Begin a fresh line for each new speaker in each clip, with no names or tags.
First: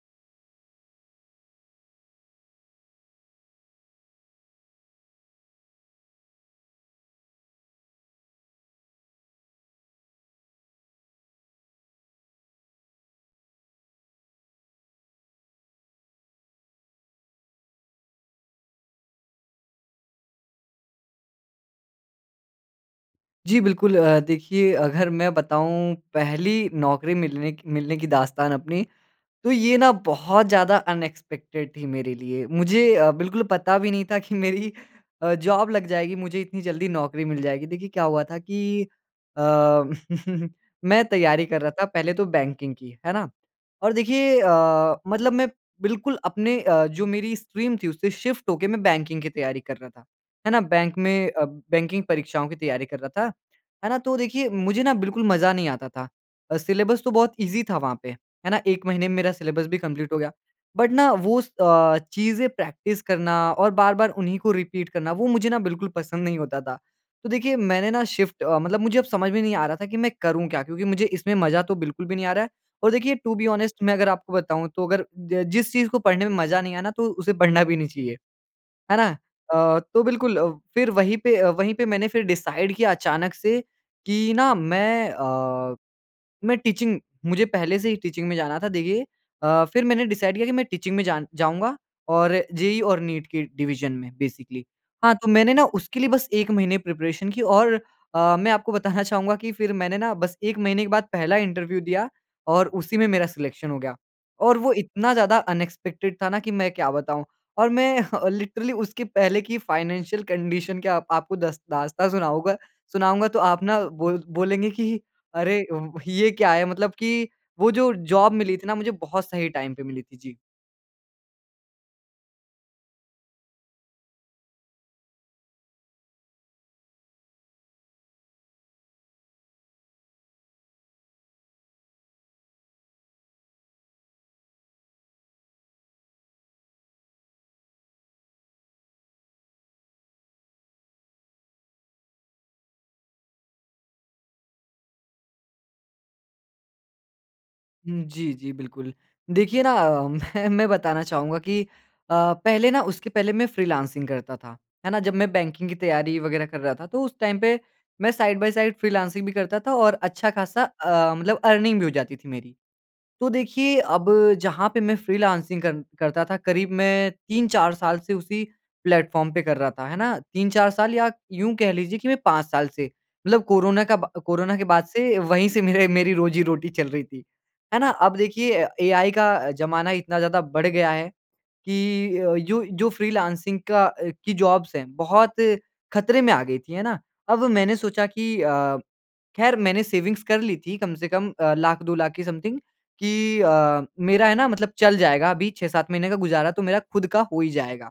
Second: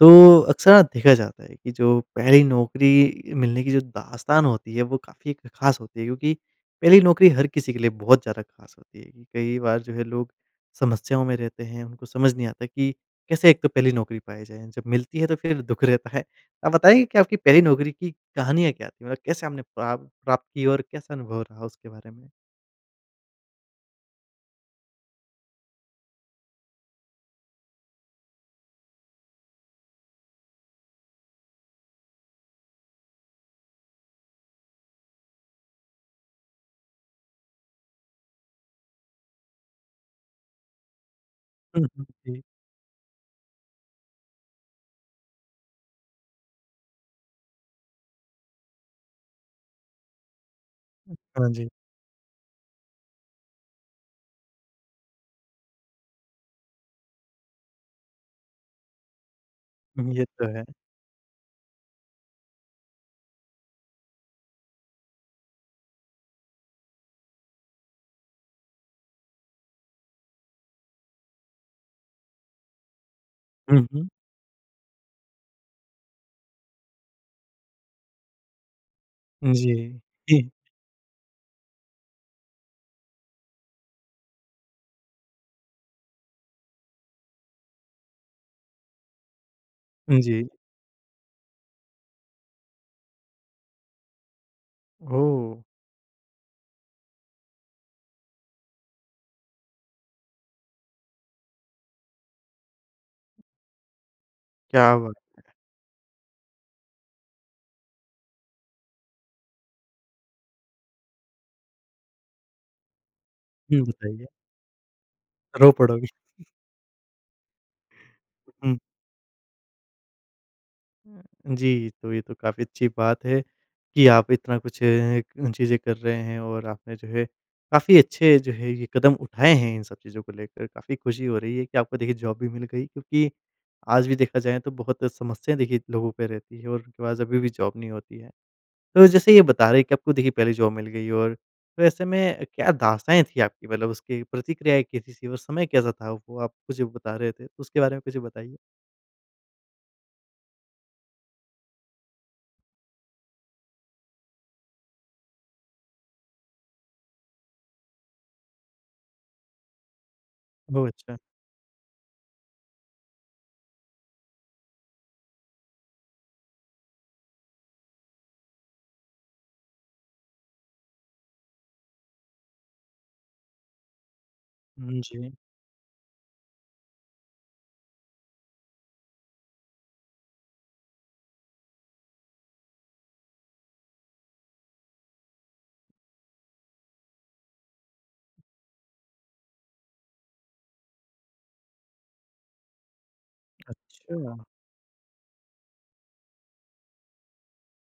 तो, अक्सर ना देखा जाता है कि जो पहली नौकरी मिलने की जो दास्तान होती है, वो काफ़ी एक ख़ास होती है, क्योंकि पहली नौकरी हर किसी के लिए बहुत ज़्यादा ख़ास होती है। कई बार जो है लोग समस्याओं में रहते हैं, उनको समझ नहीं आता कि कैसे एक तो पहली नौकरी पाई जाए जब मिलती है तो फिर दुःख रहता है। आप बताएँगे कि आपकी पहली नौकरी की कहानियाँ क्या थी मतलब कैसे आपने प्राप प्राप्त की और कैसा अनुभव रहा उसके बारे में?
जी बिल्कुल। अ, देखिए अगर मैं बताऊँ पहली नौकरी मिलने क मिलने की दास्तान अपनी, तो ये ना बहुत ज़्यादा अनएक्सपेक्टेड थी मेरे लिए। मुझे अ, बिल्कुल पता भी नहीं था कि मेरी अ, जॉब लग जाएगी मुझे इतनी जल्दी नौकरी मिल जाएगी। देखिए क्या हुआ था कि अ, मैं तैयारी कर रहा
हुँ,
था
हुँ,
पहले तो
जी।
बैंकिंग की, है ना? और देखिए अ, मतलब मैं बिल्कुल अपने अ, जो मेरी स्ट्रीम थी उससे शिफ़्ट होके मैं बैंकिंग की तैयारी कर रहा था। है ना? बैंक में अ,
हाँ जी।
बैंकिंग परीक्षाओं की तैयारी कर रहा था। है ना? तो देखिए मुझे ना बिल्कुल मज़ा नहीं आता था। अ, सिलेबस तो बहुत ईज़ी था वहाँ पे, है ना? एक महीने में मेरा सिलेबस भी
हुँ,
कंप्लीट
हुँ,
हो
ये
गया।
तो है।
बट ना वो स अ, चीज़ें प्रैक्टिस करना और बार-बार उन्हीं को रिपीट करना वो मुझे ना बिल्कुल पसंद नहीं होता था। तो देखिए मैंने ना शिफ़्ट अ, मतलब मुझे अब समझ में नहीं आ रहा था कि मैं करूँ क्या? क्योंकि मुझे इसमें मज़ा तो बिल्कुल भी नहीं आ रहा है। और देखिए, टू बी ऑनेस्ट
हुँ,
मैं
हुँ।
अगर आपको बताऊँ तो अगर ज जिस चीज़ को पढ़ने में मज़ा नहीं आए ना, तो उसे पढ़ना भी नहीं चाहिए। है ना? अ,
जी,
तो बिल्कुल
ती
फिर वही पे अ, वहीं पे मैंने फिर डिसाइड किया अचानक से कि ना मैं अ, मैं टीचिंग मुझे पहले से ही टीचिंग में जाना था देखिए अ, फिर मैंने डिसाइड किया
जी।
कि मैं टीचिंग में जान जाऊँगा और जेईई और नीट की डिवीज़न में बेसिकली। हाँ, तो मैंने
ओह!
ना उसके लिए बस 1 महीने प्रिपरेशन की और अ, मैं आपको बताना चाहूँगा कि फिर मैंने ना बस 1 महीने के बाद पहला इंटरव्यू दिया और उसी में मेरा सिलेक्शन हो गया। और वो
क्या बात
इतना ज़्यादा
है!
अनएक्सपेक्टेड था ना कि मैं क्या बताऊँ। और मैं लिटरली उसके पहले की फाइनेंशियल कंडीशन क्या आप आपको दस दास्तान सुनाऊँगा सुनाऊँगा तो आप ना
हुँ,
बोल
बताइए।
बोलेंगे कि अरे,
रो
व
पड़ोगे।
ही ये क्या है? मतलब कि वो जो जॉब मिली थी ना
हुँ।
मुझे बहुत सही टाइम पे मिली थी। जी।
हाँ जी। तो ये तो काफ़ी अच्छी बात है कि आप इतना कुछ अ, चीज़ें कर रहे हैं और आपने जो है काफ़ी अच्छे जो हैं ये कदम उठाए हैं इन सब चीज़ों को लेकर। काफ़ी खुशी हो रही है कि आपको देखिए जॉब भी मिल गई। क्योंकि आज भी देखा जाए तो बहुत समस्याएँ देखिए लोगों पे रहती हैं और थोड़ा-सा अभी भी जॉब नहीं होती है। तो जैसे ये बता रहे हैं कि आपको देखिए पहली जॉब मिल गई और तो ऐसे में क्या दास्ताँऐं थी आपकी मतलब उसकी प्रतिक्रियाएँ कैसी थी और समय कैसा था? वो आप मुझे बता रहे थे, उसके बारे में
हुँ,
कुछ
जी जी,
बताइए।
बिल्कुल। देखिए ना, मैं मैं बताना चाहूँगा कि अ, पहले ना उसके पहले मैं फ़्रीलॉन्सिंग करता था, है ना? जब मैं बैंकिंग की तैयारी वग़ैरह कर रहा था तो उस टाइम पे मैं साइड बाई साइड फ़्रीलॉन्सिंग भी करता था और अच्छा-खासा
बहुत
अ,
अच्छा।
मतलब अर्निंग भी हो जाती थी मेरी। तो देखिए अब जहाँ पे मैं फ़्रीलॉन्सिंग कर करता था करीब मैं 3-4 साल से उसी प्लेटफ़ॉर्म पे कर रहा था, है ना? 3-4 साल या यूँ कह लीजिए कि मैं 5 साल से मतलब कोरोना का ब कोरोना के बाद
हुँ,
से
जी।
वहीं से मेरे मेरी रोज़ी-रोटी चल रही थी। है ना? अब देखिए एआई का ज़माना इतना ज़्यादा बढ़ गया है कि अ, जो जो फ़्रीलॉन्सिंग का अ, की जॉब्स हैं, बहुत खतरे में आ गयी थीं, है ना? अब मैंने सोचा की अ, ख़ैर मैंने सेविंग्स कर लीं थीं कम से कम अ, 100000-200000 की समथिंग। कि अ, मेरा है
अच्छा।
ना मतलब चल जाएगा अभी 6-7 महीने का गुज़ारा तो मेरा खुद का हो ही जाएगा।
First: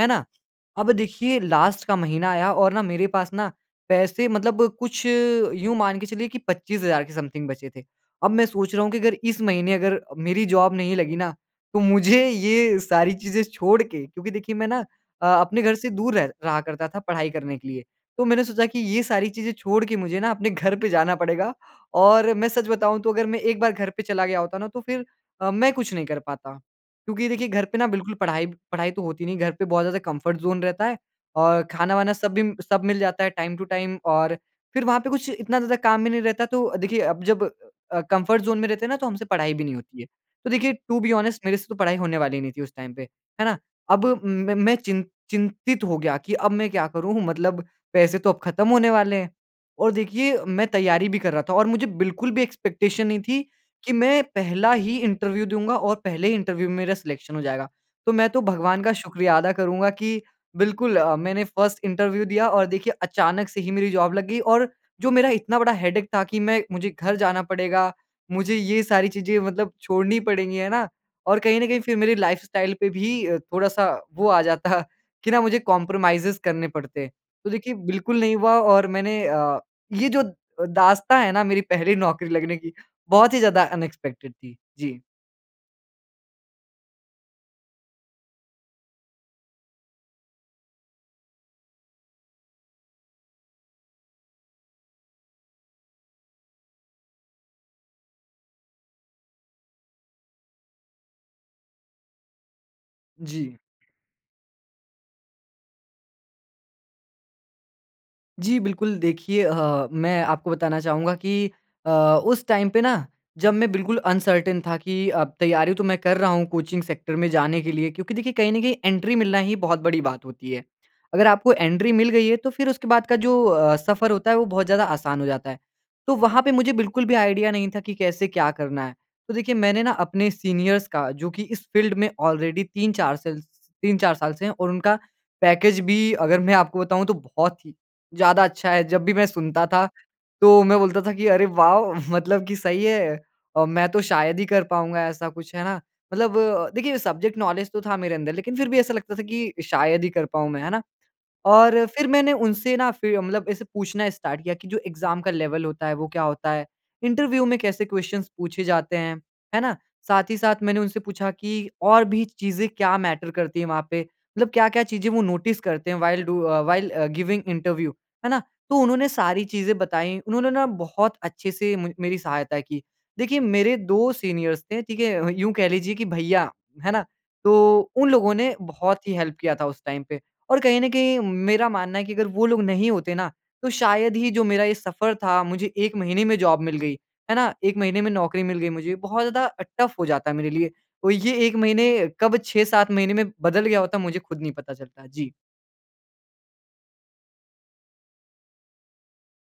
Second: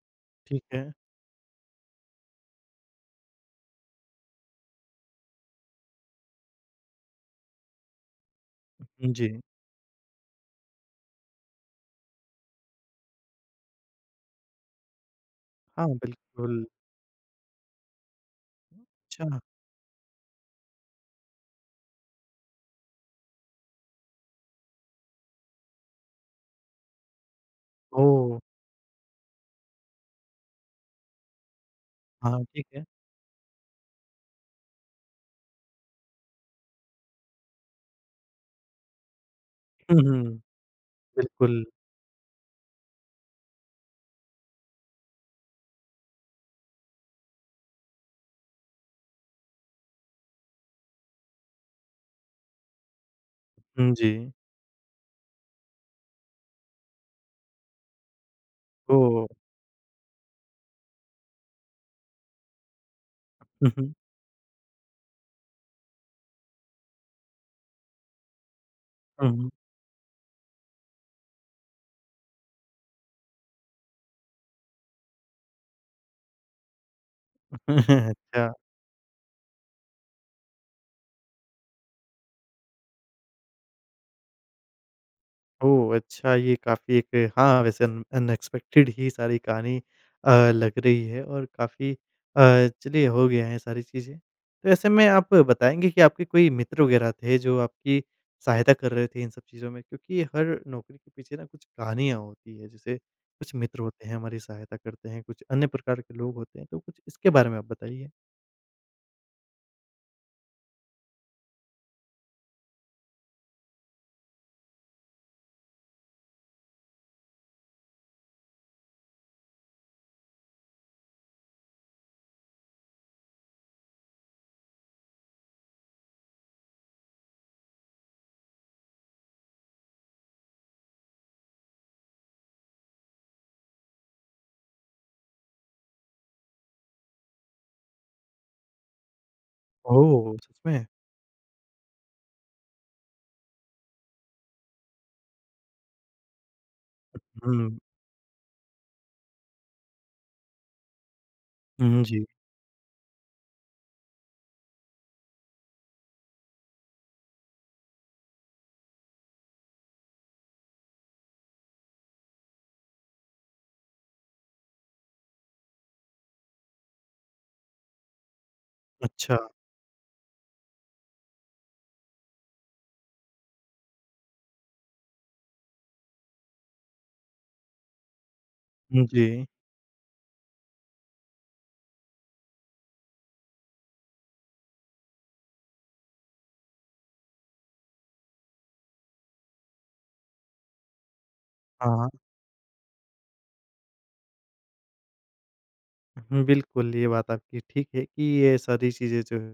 है ना?
ठीक
अब
है।
देखिए लास्ट का महीना आया और ना मेरे पास ना पैसे मतलब कुछ यूँ मान के चलिए कि 25000 के समथिंग बचे थे। अब मैं सोच रहा हूँ कि
उम,
अगर इस
जी।
महीने अगर मेरी जॉब नहीं लगी ना तो मुझे ये सारी चीज़ें छोड़ के क्योंकि देखिए मैं ना अ, अपने घर
हाँ,
से दूर रह रहा
बिल्कुल।
करता था पढ़ाई करने के लिए। तो मैंने सोचा कि ये सारी
अच्छा।
चीज़ें छोड़ के मुझे ना अपने घर पे जाना पड़ेगा और मैं सच बताऊँ तो अगर मैं एक बार घर पे चला गया होता ना तो फिर अ, मैं कुछ नहीं कर पाता। क्योंकि देखिए घर पे ना बिल्कुल
ओह!
पढ़ाई पढ़ाई तो होती नहीं, घर पे बहुत ज़्यादा कम्फर्ट ज़ोन रहता है। और खाना-वाना
हाँ,
सबी
हाँ, ठीक
सब
है।
मिल जाता है टाइम टू टाइम और फिर वहाँ पे कुछ इतना ज़्यादा काम भी नहीं रहता। तो देखिए अब जब अ, कम्फर्ट ज़ोन में रहते हैं ना तो हमसे पढ़ाई भी नहीं होती
हुँ,
है।
हुँ।
तो देखिए टू बी ऑनेस्ट मेरे
बिल्कुल।
से तो पढ़ाई होने वाली नहीं थी उस टाइम पे, है ना? अब मैं मैं चिन चिंतित हो गया कि अब मैं क्या करूँ? मतलब पैसे तो अब खत्म होने वाले हैं। और देखिए मैं तैयारी भी कर रहा था और मुझे बिल्कुल भी एक्सपेक्टेशन नहीं थी कि
हुँ,
मैं
जी।
पहला ही इंटरव्यू दूँगा और पहले ही इंटरव्यू में मेरा सिलेक्शन हो जाएगा। तो मैं तो भगवान का
ओह!
शुक्रिया अदा करूँगा कि बिल्कुल अ, मैंने फर्स्ट इंटरव्यू दिया और देखिए अचानक से ही
हुँ,
मेरी
हुँ।
जॉब लग गयी और जो मेरा इतना बड़ा हेडेक था कि मैं मुझे घर जाना पड़ेगा। मुझे ये सारी
अ,
चीज़ें
हुँ।
मतलब छोड़नी पड़ेंगी, है ना? और कहीं न कहीं फिर मेरी लाइफ़स्टाइल पे भी थोड़ा-सा वो आ जाता कि ना मुझे कोम्प्रोमाइज़ेज़ करने पड़ते। तो देखिए बिल्कुल नहीं
अच्छा।
हुआ और मैंने अ, ये जो अ, दास्ताँ है ना मेरी पहली नौकरी लगने की, बहुत ही ज़्यादा अनएक्सपेक्टेड थी। जी।
ओह! अच्छा ये काफ़ी एक हाँ वैसे अन अनएक्सपेक्टेड ही सारी कहानी अ, लग रही है और काफ़ी अ, चलिए हो गया है ये सारी चीज़ें। तो ऐसे में आप बताएँगे कि आपके कोई मित्र वगैरह थे जो आपकी सहायता कर रहे थे इन सब चीज़ों में? क्योंकि हर नौकरी के पीछे ना कुछ कहानियाँ होती हैं जैसे
जी।
कुछ मित्र होते हैं हमारी सहायता करते हैं कुछ अन्य प्रकार के लोग होते हैं तो कुछ इसके बारे में आप बताइए।
जी। बिल्कुल देखिए अ, मैं आपको बताना चाहूँगा कि अ, उस टाइम पे ना जब मैं बिल्कुल अनसर्टेन था कि अब तैयारी तो मैं कर रहा हूँ कोचिंग सेक्टर में जाने के लिए क्योंकि देखिए कहीं न कहीं एंट्री मिलना ही बहुत बड़ी बात होती है। अगर आपको एंट्री मिल गई है तो फिर उसके बाद का जो अ, सफ़र होता है वो बहुत ज़्यादा आसान हो जाता है। तो वहाँ पे मुझे बिल्कुल भी आइडिया नहीं था कि कैसे क्या करना है? तो देखिए मैंने ना अपने सीनियर्स का जो कि इस फ़ील्ड में ऑलरेडी 3-4 सेल स 3-4 साल से हैं और उनका पैकेज भी अगर मैं आपको बताऊँ तो बहुत ही ज़्यादा अच्छा है। जब भी मैं सुनता था
ओह! सच
तो मैं
में?
बोलता था कि, "अरे वॉव, मतलब कि सही है। अ, मैं तो शायद ही कर पाऊँगा ऐसा कुछ।" है ना? मतलब देखिए सब्जेक्ट नौलेज
हुँ।
तो था मेरे अंदर लेकिन फिर भी ऐसा लगता था कि शायद ही कर पाऊँ मैं, है ना? और
हुँ, हुँ।
फिर
जी।
मैंने उनसे ना फिर मतलब ऐसे पूछना स्टार्ट किया कि जो एग्ज़ाम का लेवल होता है वो क्या होता है? इंटरव्यू में कैसे क्वेश्चन्स पूछे जाते हैं, है ना? साथ ही साथ मैंने उनसे पूछा कि और भी चीज़ें क्या मैटर करती हैं वहाँ पे मतलब क्या-क्या चीज़ें वो नोटिस करते हैं while do uh, while uh, giving interview है ना? तो उन्होंने सारी
अच्छा।
चीज़ें बताईं। उन्होंने ना बहुत अच्छे से म मेरी सहायता की। देखिए मेरे 2 सीनियर्स थे, ठीक है? यूँ कह लीजिए कि भईया, है ना? तो उन लोगों ने
हुँ,
बहुत ही हेल्प
जी।
किया था उस टाइम पे। और कहीं न कहीं मेरा मानना है कि अगर वो लोग नहीं होते ना तो शायद ही जो मेरा ये सफ़र था, मुझे 1 महीने में जॉब मिल गई। है ना? 1 महीने में नौकरी मिल गई मुझे। बहुत ज़्यादा अ, टफ़ हो जाता है मेरे लिए। तो ये 1 महीने
हाँ।
कब 6-7 महीने में बदल गया होता मुझे खुद नहीं पता चलता। जी।
हुँ, बिल्कुल। ये बात आपकी ठीक है कि ये सारी चीज़ें जो है,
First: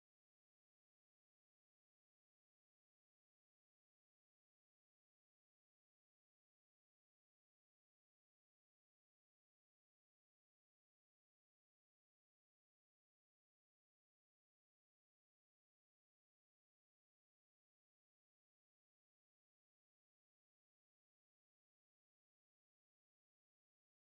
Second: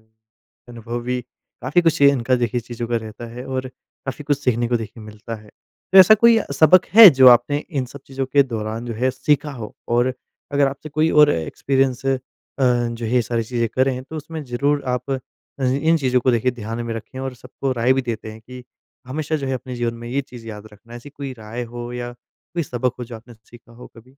अनुभवी, काफ़ी कुछ ये इनका देखिए चीज़ों का रहता है, और काफ़ी कुछ सीखने को देखिए मिलता है। तो ऐसा कोई सबक है जो आपने इन सब चीज़ों के दौरान जो है सीखा हो? और अगर आपसे कोई और एक्सपीरियंस अ, जो है ये सारी चीज़ें करें, तो उसमें ज़रूर आप अज इन चीज़ों को देखिए ध्यान में रखें, और सबको राय भी देते हैं कि हमेशा जो है अपने जीवन में ये चीज़ याद रखना। ऐसी कोई राय हो या कोई सबक हो जो आपने सीखा हो कभी?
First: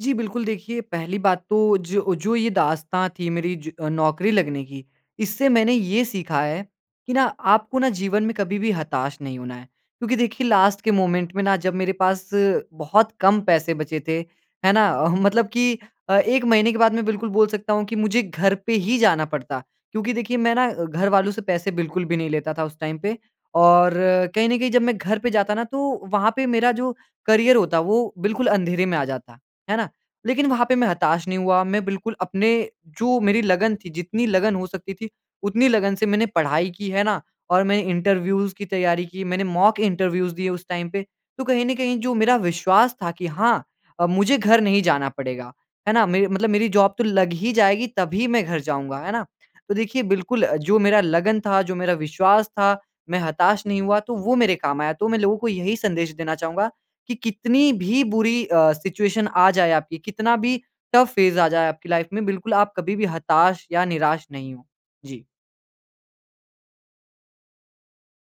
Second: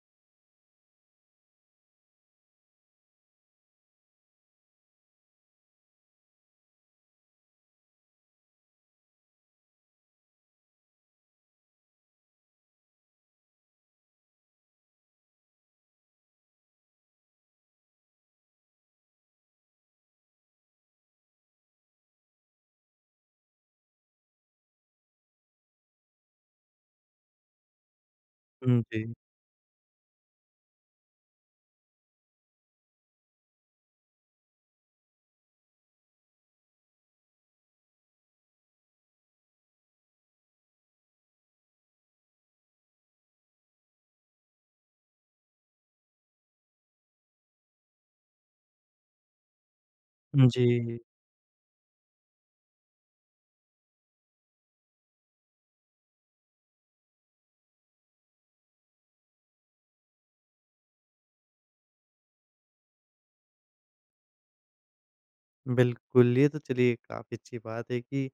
जी, बिल्कुल। देखिए, पहली बात तो जो जो ये दास्ताँ थी मेरी ज नौकरी लगने की, इससे मैंने ये सीखा है कि ना आपको ना जीवन में कभी भी हताश नहीं होना है। क्योंकि देखिए लास्ट के मोमेंट में ना जब मेरे पास बहुत कम पैसे बचे थे, है ना, अह, मतलब कि अ, 1 महीने के बाद मैं बिल्कुल बोल सकता हूँ कि मुझे घर पे ही जाना पड़ता, क्योंकि देखिए मैं ना अ, घर वालों से पैसे बिल्कुल भी नहीं लेता था उस टाइम पे। और कहीं न कहीं जब मैं घर पे जाता ना, तो वहाँ पे मेरा जो करियर होता, वो बिल्कुल
हुँ,
अंधेरे में आ
जी।
जाता, है ना। लेकिन वहाँ पे मैं हताश नहीं हुआ, मैं बिल्कुल अपने जो मेरी लगन थी, जितनी लगन हो सकती थी, उतनी लगन से मैंने पढ़ाई की, है ना। और मैंने इंटरव्यूज़ की तैयारी की, मैंने मॉक इंटरव्यूज़ दिए उस टाइम पे। तो कहीं न कहीं जो मेरा विश्वास था कि हाँ अ, मुझे घर नहीं जाना पड़ेगा, है ना, मेर मतलब मेरी जॉब तो लग ही जाएगी, तभी मैं घर जाऊँगा, है ना। तो देखिए बिल्कुल
हुँ,
अ, जो मेरा
जी।
लगन था, जो मेरा विश्वास था, मैं हताश नहीं हुआ, तो वो मेरे काम आया। तो मैं लोगों को यही संदेश देना चाहूँगा कि कितनी भी बुरी अ, सिचुएशन आ जाए आपकी, कितना भी टफ़ फ़ेज़ आ जाए आपकी लाइफ़ में, बिल्कुल आप कभी भी हताश या निराश नहीं हों। जी।
बिल्कुल, ये तो चलिए काफ़ी अच्छी बात है कि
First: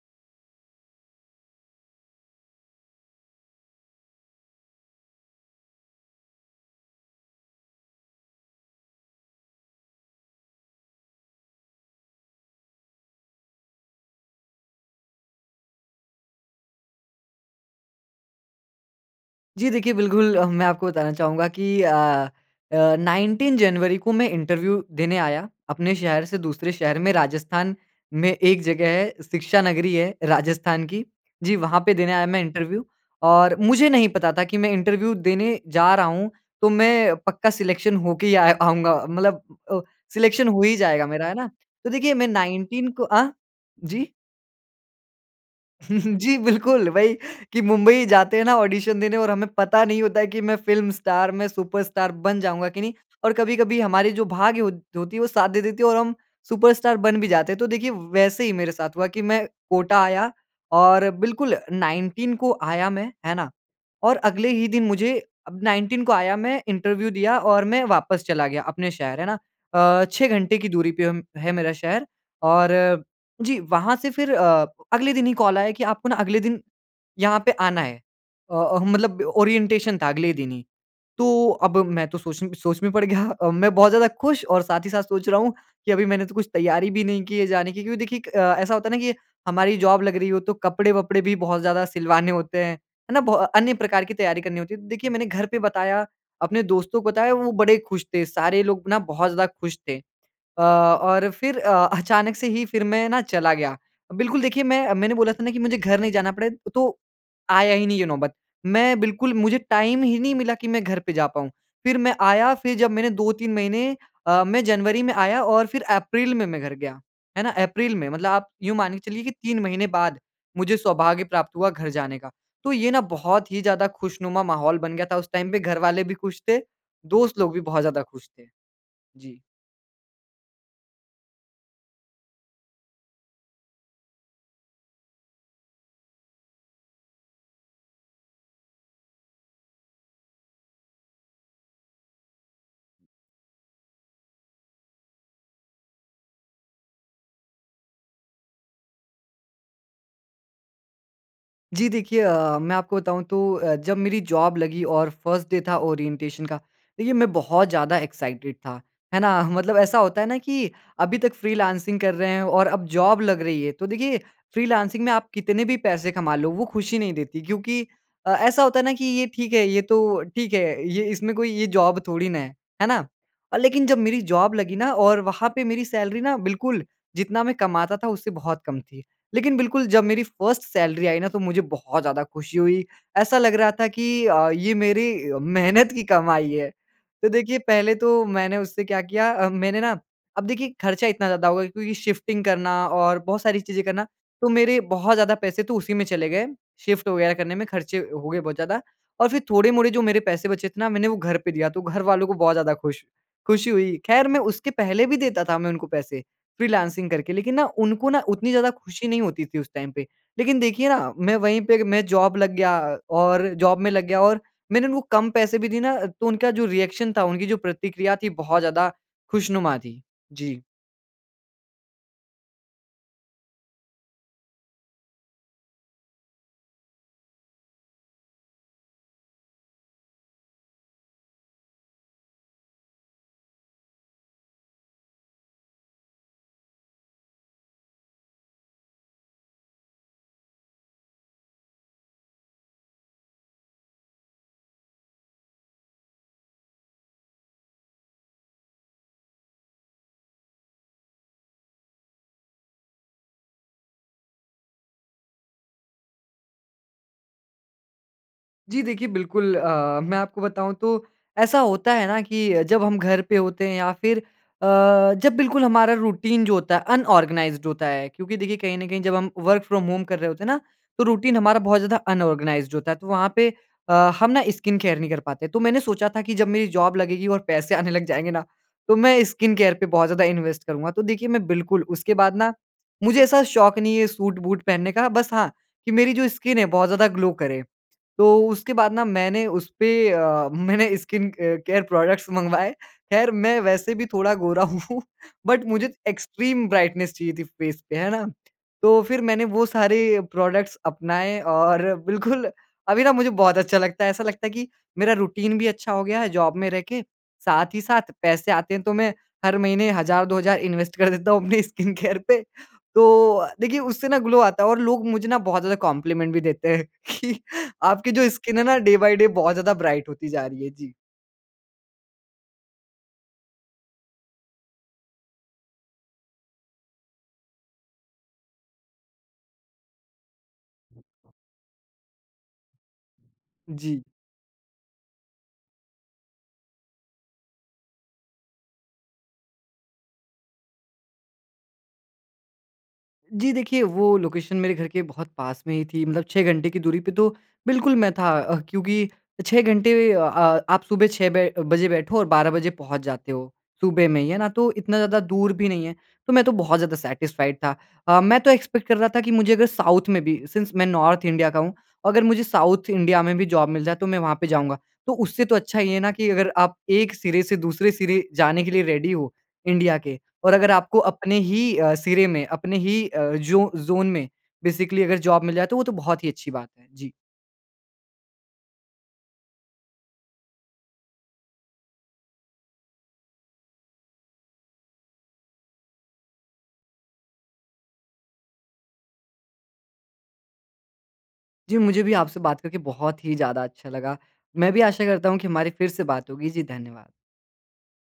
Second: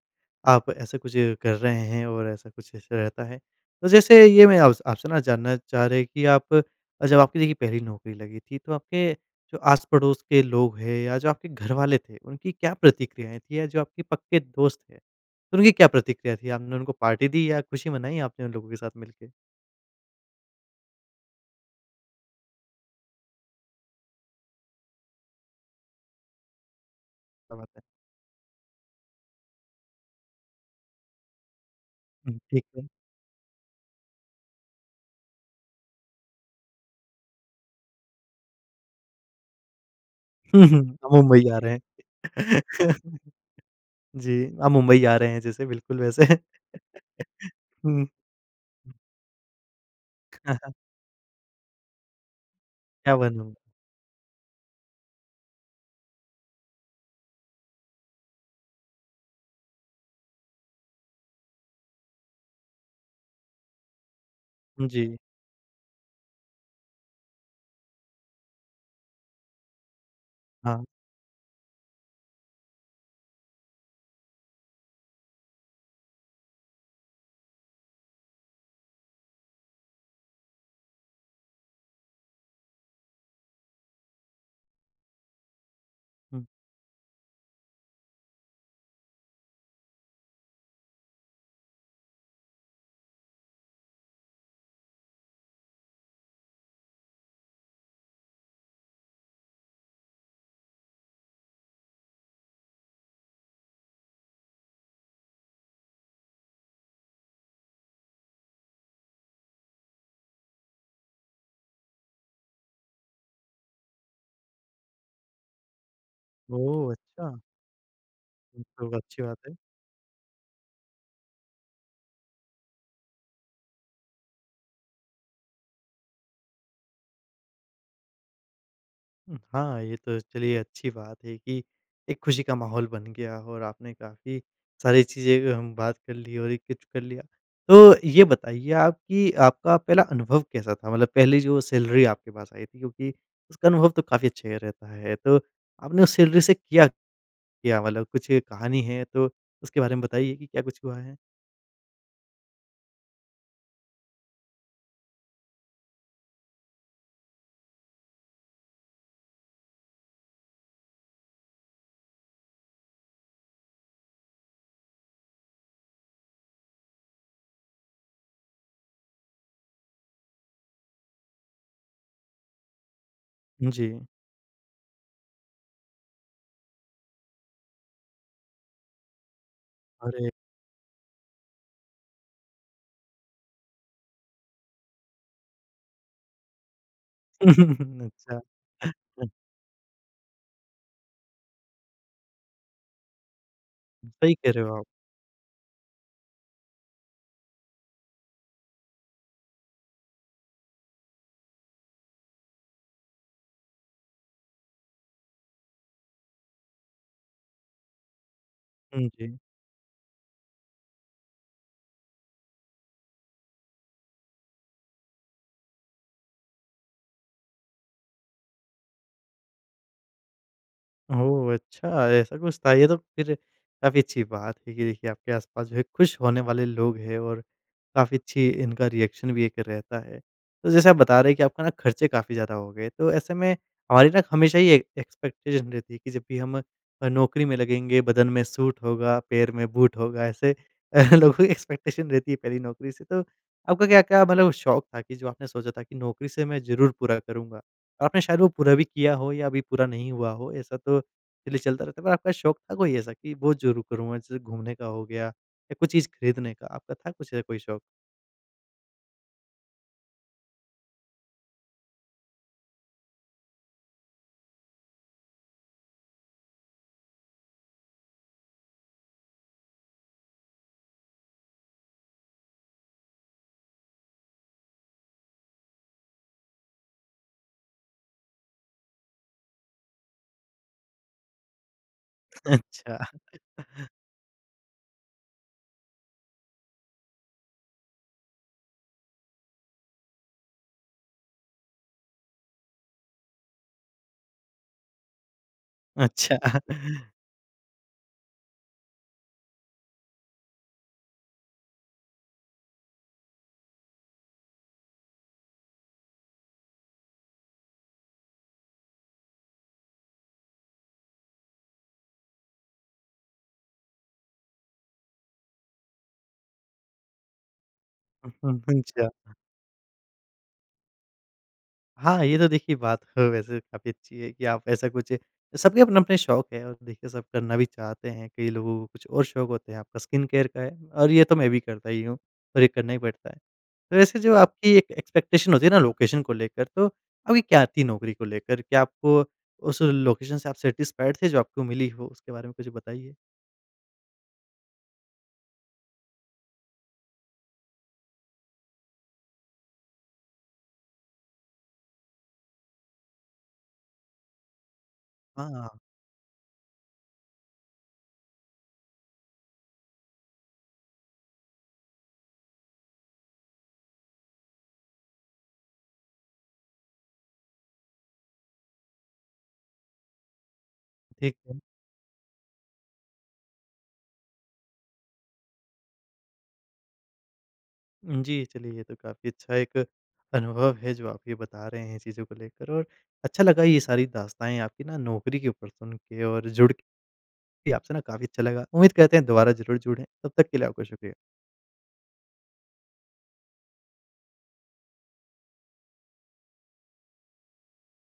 आप ऐसा कुछ कर रहे हैं और ऐसा कुछ इश रहता है। तो जैसे ये मैं आपसे आपसे जानना चाह रहे हैं कि आप अ, जब आपकी देखिए पहली नौकरी लगी थी तो आपके जो आस-पड़ोस के लोग हैं या जो आपके घरवाले थे उनकी क्या प्रतिक्रियाएँ थीं या जो आपके पक्के दोस्त थे उनकी क्या प्रतिक्रिया थी? आपने उनको पार्टी दी या खुशी मनाई आपने उन लोगों के साथ मिलके?
जी देखिए, बिल्कुल अ, मैं आपको बताना चाहूँगा कि अ अ, 19 जनवरी को मैं इंटरव्यू देने आया अपने शहर से दूसरे शहर में
क्या
राजस्थान
बात।
में एक जगह है, शिक्षा नगरी है राजस्थान की। जी, वहाँ पे देने आया
हुँ,
मैं
ठीक
इंटरव्यू
है।
और मुझे नहीं पता था कि मैं इंटरव्यू देने जा रहा हूँ तो मैं पक्का सेलेक्शन हो के ही आ आऊँगा मतलब अ, सेलेक्शन हो
हुँ,
ही
हुँ,
जाएगा
आप
मेरा, है
मुंबई
ना?
जा रहे
तो
हैं।
देखिए मैं 19 को अ, जी?
जी, आप मुंबई जा रहे हैं जैसे बिल्कुल वैसे
जी बिल्कुल वही कि
हुँ।
मुंबई जाते हैं ना ऑडिशन देने और हमें पता नहीं होता है कि मैं फिल्म स्टार मैं सुपरस्टार बन जाऊँगा की नहीं
क्या
और
बनूँ?
कभी-कभी हमारी जो भाग्य हो होती वो साथ दे देती है और हम सुपरस्टार बन भी जाते हैं। तो देखिए व वैसे ही मेरे साथ हुआ कि मैं कोटा आया और बिल्कुल 19 को आया मैं है ना? और अगले ही दिन मुझे
जी।
अब 19 को आया मैं इंटरव्यू दिया और मैं वापस चला गया अपने शहर, है ना? अ, 6 घंटे की
हाँ।
दूरी पे हम है मेरा शहर। और जी, वहाँ से फिर अ, अगले दिन ही कॉल आया कि आपको ना अगले दिन यहाँ पे आना है। अ अ, मतलब ओरिएंटेशन था अगले दिन ही, तो अब मैं तो सोच म सोच में पड़ गया मैं बहुत ज़्यादा खुश और साथ ही साथ सोच रहा हूँ कि अभी मैंने तो
हुँ।
कुछ तैयारी भी नहीं की है जाने की क्योंकि देखिए क अ, ऐसा होता है ना कि हमारी जॉब लग रही हो तो कपड़े-वपड़े भी बहुत ज़्यादा सिलवाने होते हैं, है ना? बो अ, अन्य प्रकार की तैयारी करनी होती है तो देखिए, मैंने घर पे बताया अपने दोस्तों को बताया वो बड़े खुश थे सारे लोग ना बहुत ज़्यादा खुश थे। अ, और फिर अ, अचानक से ही फिर मैं ना चला गया। बिल्कुल देखिए, मैं मैंने बोला था ना कि मुझे घर नहीं जाना पड़े तो आया ही नहीं ये नौबत। मैं बिल्कुल मुझे टाइम ही नहीं मिला कि मैं घर पे जा पाऊँ। फिर मैं आया, फिर जब मैंने 2 3 महीने अ, मैं जनवरी में आया और फिर अप्रैल में मैं घर
ओह!
गया,
अच्छा।
है ना? अप्रैल में, मतलब आप यूँ
तो
मान के
अच्छी
चलिए कि
बात है।
3 महीने बाद मुझे सौभाग्य प्राप्त हुआ घर जाने का तो ये ना बहुत ही ज़्यादा खुशनुमा माहौल बन गया था उस टाइम पे घरवाले भी खुश थे दोस्त लोग भी बहुत ज़्यादा खुश थे।
उम,
जी।
हाँ, ये तो चलिए अच्छी बात है कि एक खुशी का माहौल बन गया और आपने काफ़ी सारी चीज़ें कि हम बात कर ली और ये कुछ कर लिया। तो ये बताइए आप कि आपका पहला अनुभव कैसा था मतलब पहली जो सैलरी आपके पास आई थी क्योंकि उसका अनुभव तो काफ़ी अच्छा ही रहता है, तो आपने उस सैलरी से किया क्या? मतलब कुछ कहानी है तो उसके बारे में बताइए कि क्या कुछ हुआ है?
जी, देखिए अ, मैं आपको बताऊँ तो अ, जब मेरी जॉब लगी और फर्स्ट डे था ओरिएंटेशन का, देखिए मैं बहुत ज़्यादा एक्साइटेड था। है ना? मतलब ऐसा होता है ना कि अभी तक फ्रीलांसिंग कर रहे हैं और अब जॉब लग रही है, तो देखिए फ्रीलांसिंग में आप कितने भी पैसे कमा लो, वो खुशी नहीं देती क्योंकि अ, ऐसा होता है ना कि ये ठीक है, ये तो ठीक है, ये इसमें कोई ये जॉब थोड़ी ना है, है ना? अ, लेकिन जब
जी।
मेरी जॉब लगी ना और वहाँ पे मेरी सैलरी ना बिल्कुल, जितना मैं कमाता था, उससे बहुत कम थी। लेकिन बिल्कुल जब मेरी
अरे!
फर्स्ट सैलरी आई ना, तो मुझे बहुत ज़्यादा खुशी हुई। ऐसा लग रहा था कि अ, ये मेरी मेहनत की कमाई है। तो देखिए, पहले तो
अच्छा।
मैंने उससे क्या किया अ, मैंने ना अब देखिए, खर्चा इतना ज़्यादा होगा क्योंकि शिफ्टिंग करना और बहुत सारी चीज़ें करना,
सही
तो
कह रहे हो
मेरे
आप।
बहुत ज़्यादा पैसे तो उसी में चले गए। शिफ्ट वगैरह करने में खर्चे अ, हो गए बहुत ज़्यादा और फिर थोड़े-मोड़े जो मेरे पैसे बचे थे ना, मैंने वो घर पे दिया, तो घर वालों को बहुत ज़्यादा खुश खुशी हुई। ख़ैर, मैं उसके पहले भी देता था मैं उनको पैसे फ्रीलांसिंग करके, लेकिन ना उनको ना उतनी ज़्यादा खुशी
हुँ,
नहीं
जी।
होती थी उस टाइम पे। लेकिन देखिए ना, मैं वहीं पे एक मैं जॉब लग गया और जॉब में लग गया और मैंने उनको कम पैसे भी दिए ना, तो उनका जो रिएक्शन था, उनकी जो प्रतिक्रिया थी, बहुत ज़्यादा खुशनुमा थी। जी।
ओह! अच्छा ऐसा कुछ था? ये तो फ़िर काफ़ी अच्छी बात है कि देखिए आपके आस-पास जो है खुश होने वाले लोग हैं और काफ़ी अच्छी इनका रिएक्शन भी एक रहता है। तो जैसे आप बता रहे हैं कि आपका ना खर्चे काफ़ी ज़्यादा हो गए तो ऐसे में हमारी ना हमेशा ही ए एक्सपेक्टेशन रहती है कि जब भी हम नौकरी में लगेंगे बदन में सूट होगा, पैर में बूट होगा ऐसे लोगों की एक्सपेक्टेशन रहती है पहली नौकरी से। तो आपका क्या-क्या मतलब शौक था कि जो आपने सोचा था कि नौकरी से मैं ज़रूर पूरा करूँगा। आपने शायद वो पूरा भी किया हो या अभी पूरा नहीं हुआ हो, ऐसा तो इसलिए चलता रहता है। पर आपका शौक था कोई ऐसा कि वो ज़रूर करूँगा, जैसे घूमने का हो गया या कोई चीज़ खरीदने का, आपका था कुछ अ, कोई शौक?
जी देखिए बिल्कुल अ, मैं आपको बताऊँ तो ऐसा होता है ना कि जब हम घर पे होते हैं या फ़िर अ, जब बिल्कुल हमारा रूटीन जो होता है। अनऑर्गनाइज़्ड होता है क्योंकि देखिए कहीं ना कहीं जब हम वर्क फ्रॉम होम कर रहे होते हैं ना तो रूटीन हमारा बहुत ज़्यादा अनऑर्गनाइज़्ड होता है। तो वहाँ पे अ, हम ना स्किन केयर नहीं कर पाते तो मैंने सोचा था कि जब मेरी जॉब लगेगी और पैसे आने लग जाएँगे ना तो मैं स्किन केयर पे बहुत ज़्यादा इन्वेस्ट करूँगा। तो देखिए मैं बिल्कुल उसके बाद ना
अच्छा।
मुझे ऐसा शौक नहीं है सूट-बूट पहनने का बस हाँ कि मेरी जो स्किन है बहुत ज़्यादा ग्लो करे। तो उसके बाद ना मैंने उसपे अ, मैंने स्किन अ केयर प्रोडक्ट्स मँगवाएँ ख़ैर मैं वैसे भी थोड़ा गोरा हूँ। बट मुझे
अच्छा।
एक्सट्रीम ब्राइटनेस चाहिए थी फ़ेस पे है ना? तो फ़िर मैंने वो सारे प्रोडक्ट्स अपनाए और बिल्कुल अभी ना मुझे बहुत अच्छा लगता है। ऐसा लगता है कि मेरा रूटीन भी अच्छा हो गया है जॉब में रह के साथ ही साथ पैसे आते हैं। तो मैं हर महीने हज़ार, दो हज़ार इन्वेस्ट कर देता हूँ अपने स्किन केयर पे। तो देखिए उससे ना ग्लो आता है। और लोग मुझे ना बहुत ज़्यादा कॉम्प्लीमेंट भी देते हैं कि आपकी जो
उम्म,
स्किन है ना
हुँ।
डे बाय डे
अच्छा।
बहुत ज़्यादा ब्राइट होती जा रही है जी।
हाँ, ये तो देखिए बात ह वैसे काफ़ी अच्छी है कि आप ऐसा कुछ सबके अपने-अपने शौक हैं और देखिए सब करना भी चाहते हैं। कई लोगों को कुछ और शौक होते हैं। आपका स्किन केयर का है और ये तो मैं भी करता ही हूँ और ये करना ही पड़ता है। तो
जी।
वैसे जो आपकी एक एक्सपेक्टेशन होती है ना, लोकेशन को लेकर तो आपकी क्या थी नौकरी को लेकर क्या आपको उस लोकेशन से आप सैटिस्फाइड थे जो आपको मिली हो? उसके बारे में कुछ बताइए?
जी। देखिए वो लोकेशन मेरे घर के बहुत पास में ही थी मतलब 6 घंटे की दूरी पे। तो बिल्कुल मैं था अ, क्योंकि 6 घंटे अ, आप सुबह 6 बै बजे बैठो और 12 बजे पहुँच जाते हो सुबह में ही है ना। तो इतना ज़्यादा
हाँ,
दूर भी
हाँ।
नहीं है तो मैं तो बहुत ज़्यादा सेटिस्फाइड था। अ, मैं तो एक्सपेक्ट कर रहा था कि मुझे अगर साउथ में भी सिंस मैं नॉर्थ इंडिया का हूँ। अगर मुझे साउथ इंडिया में भी जॉब मिल जाए तो मैं वहाँ पे जाऊँगा। तो उससे तो अच्छा ये है ना, कि अगर आप एक सिरे से दूसरे सिरे जाने के लिए रेडी हो इंडिया के। और अगर आपको
ठीक
अपने
है।
ही अ, सिरे में अपने ही अ, जो ज़ोन में बेसिकली अगर जॉब मिल जाए तो वो तो बहुत ही अच्छी बात है। जी।
उ जी। चलिए ये तो काफ़ी अच्छा एक अनुभव है जो आप ये बता रहे हैं चीज़ों को लेकर। और अच्छा लगा ये सारी दास्ताएँ आपकी ना नौकरी के ऊपर सुन के और जुड़ के कि आपसे ना काफ़ी अच्छा लगा। उम्मीद करते हैं दोबारा ज़रूर जुड़ें। तब तक के लिए आपका शुक्रिया।
जी। मुझे भी आपसे बात करके बहुत ही ज़्यादा अच्छा लगा। मैं भी आशा करता हूँ कि हमारी फिर से बात होगी। जी, धन्यवाद।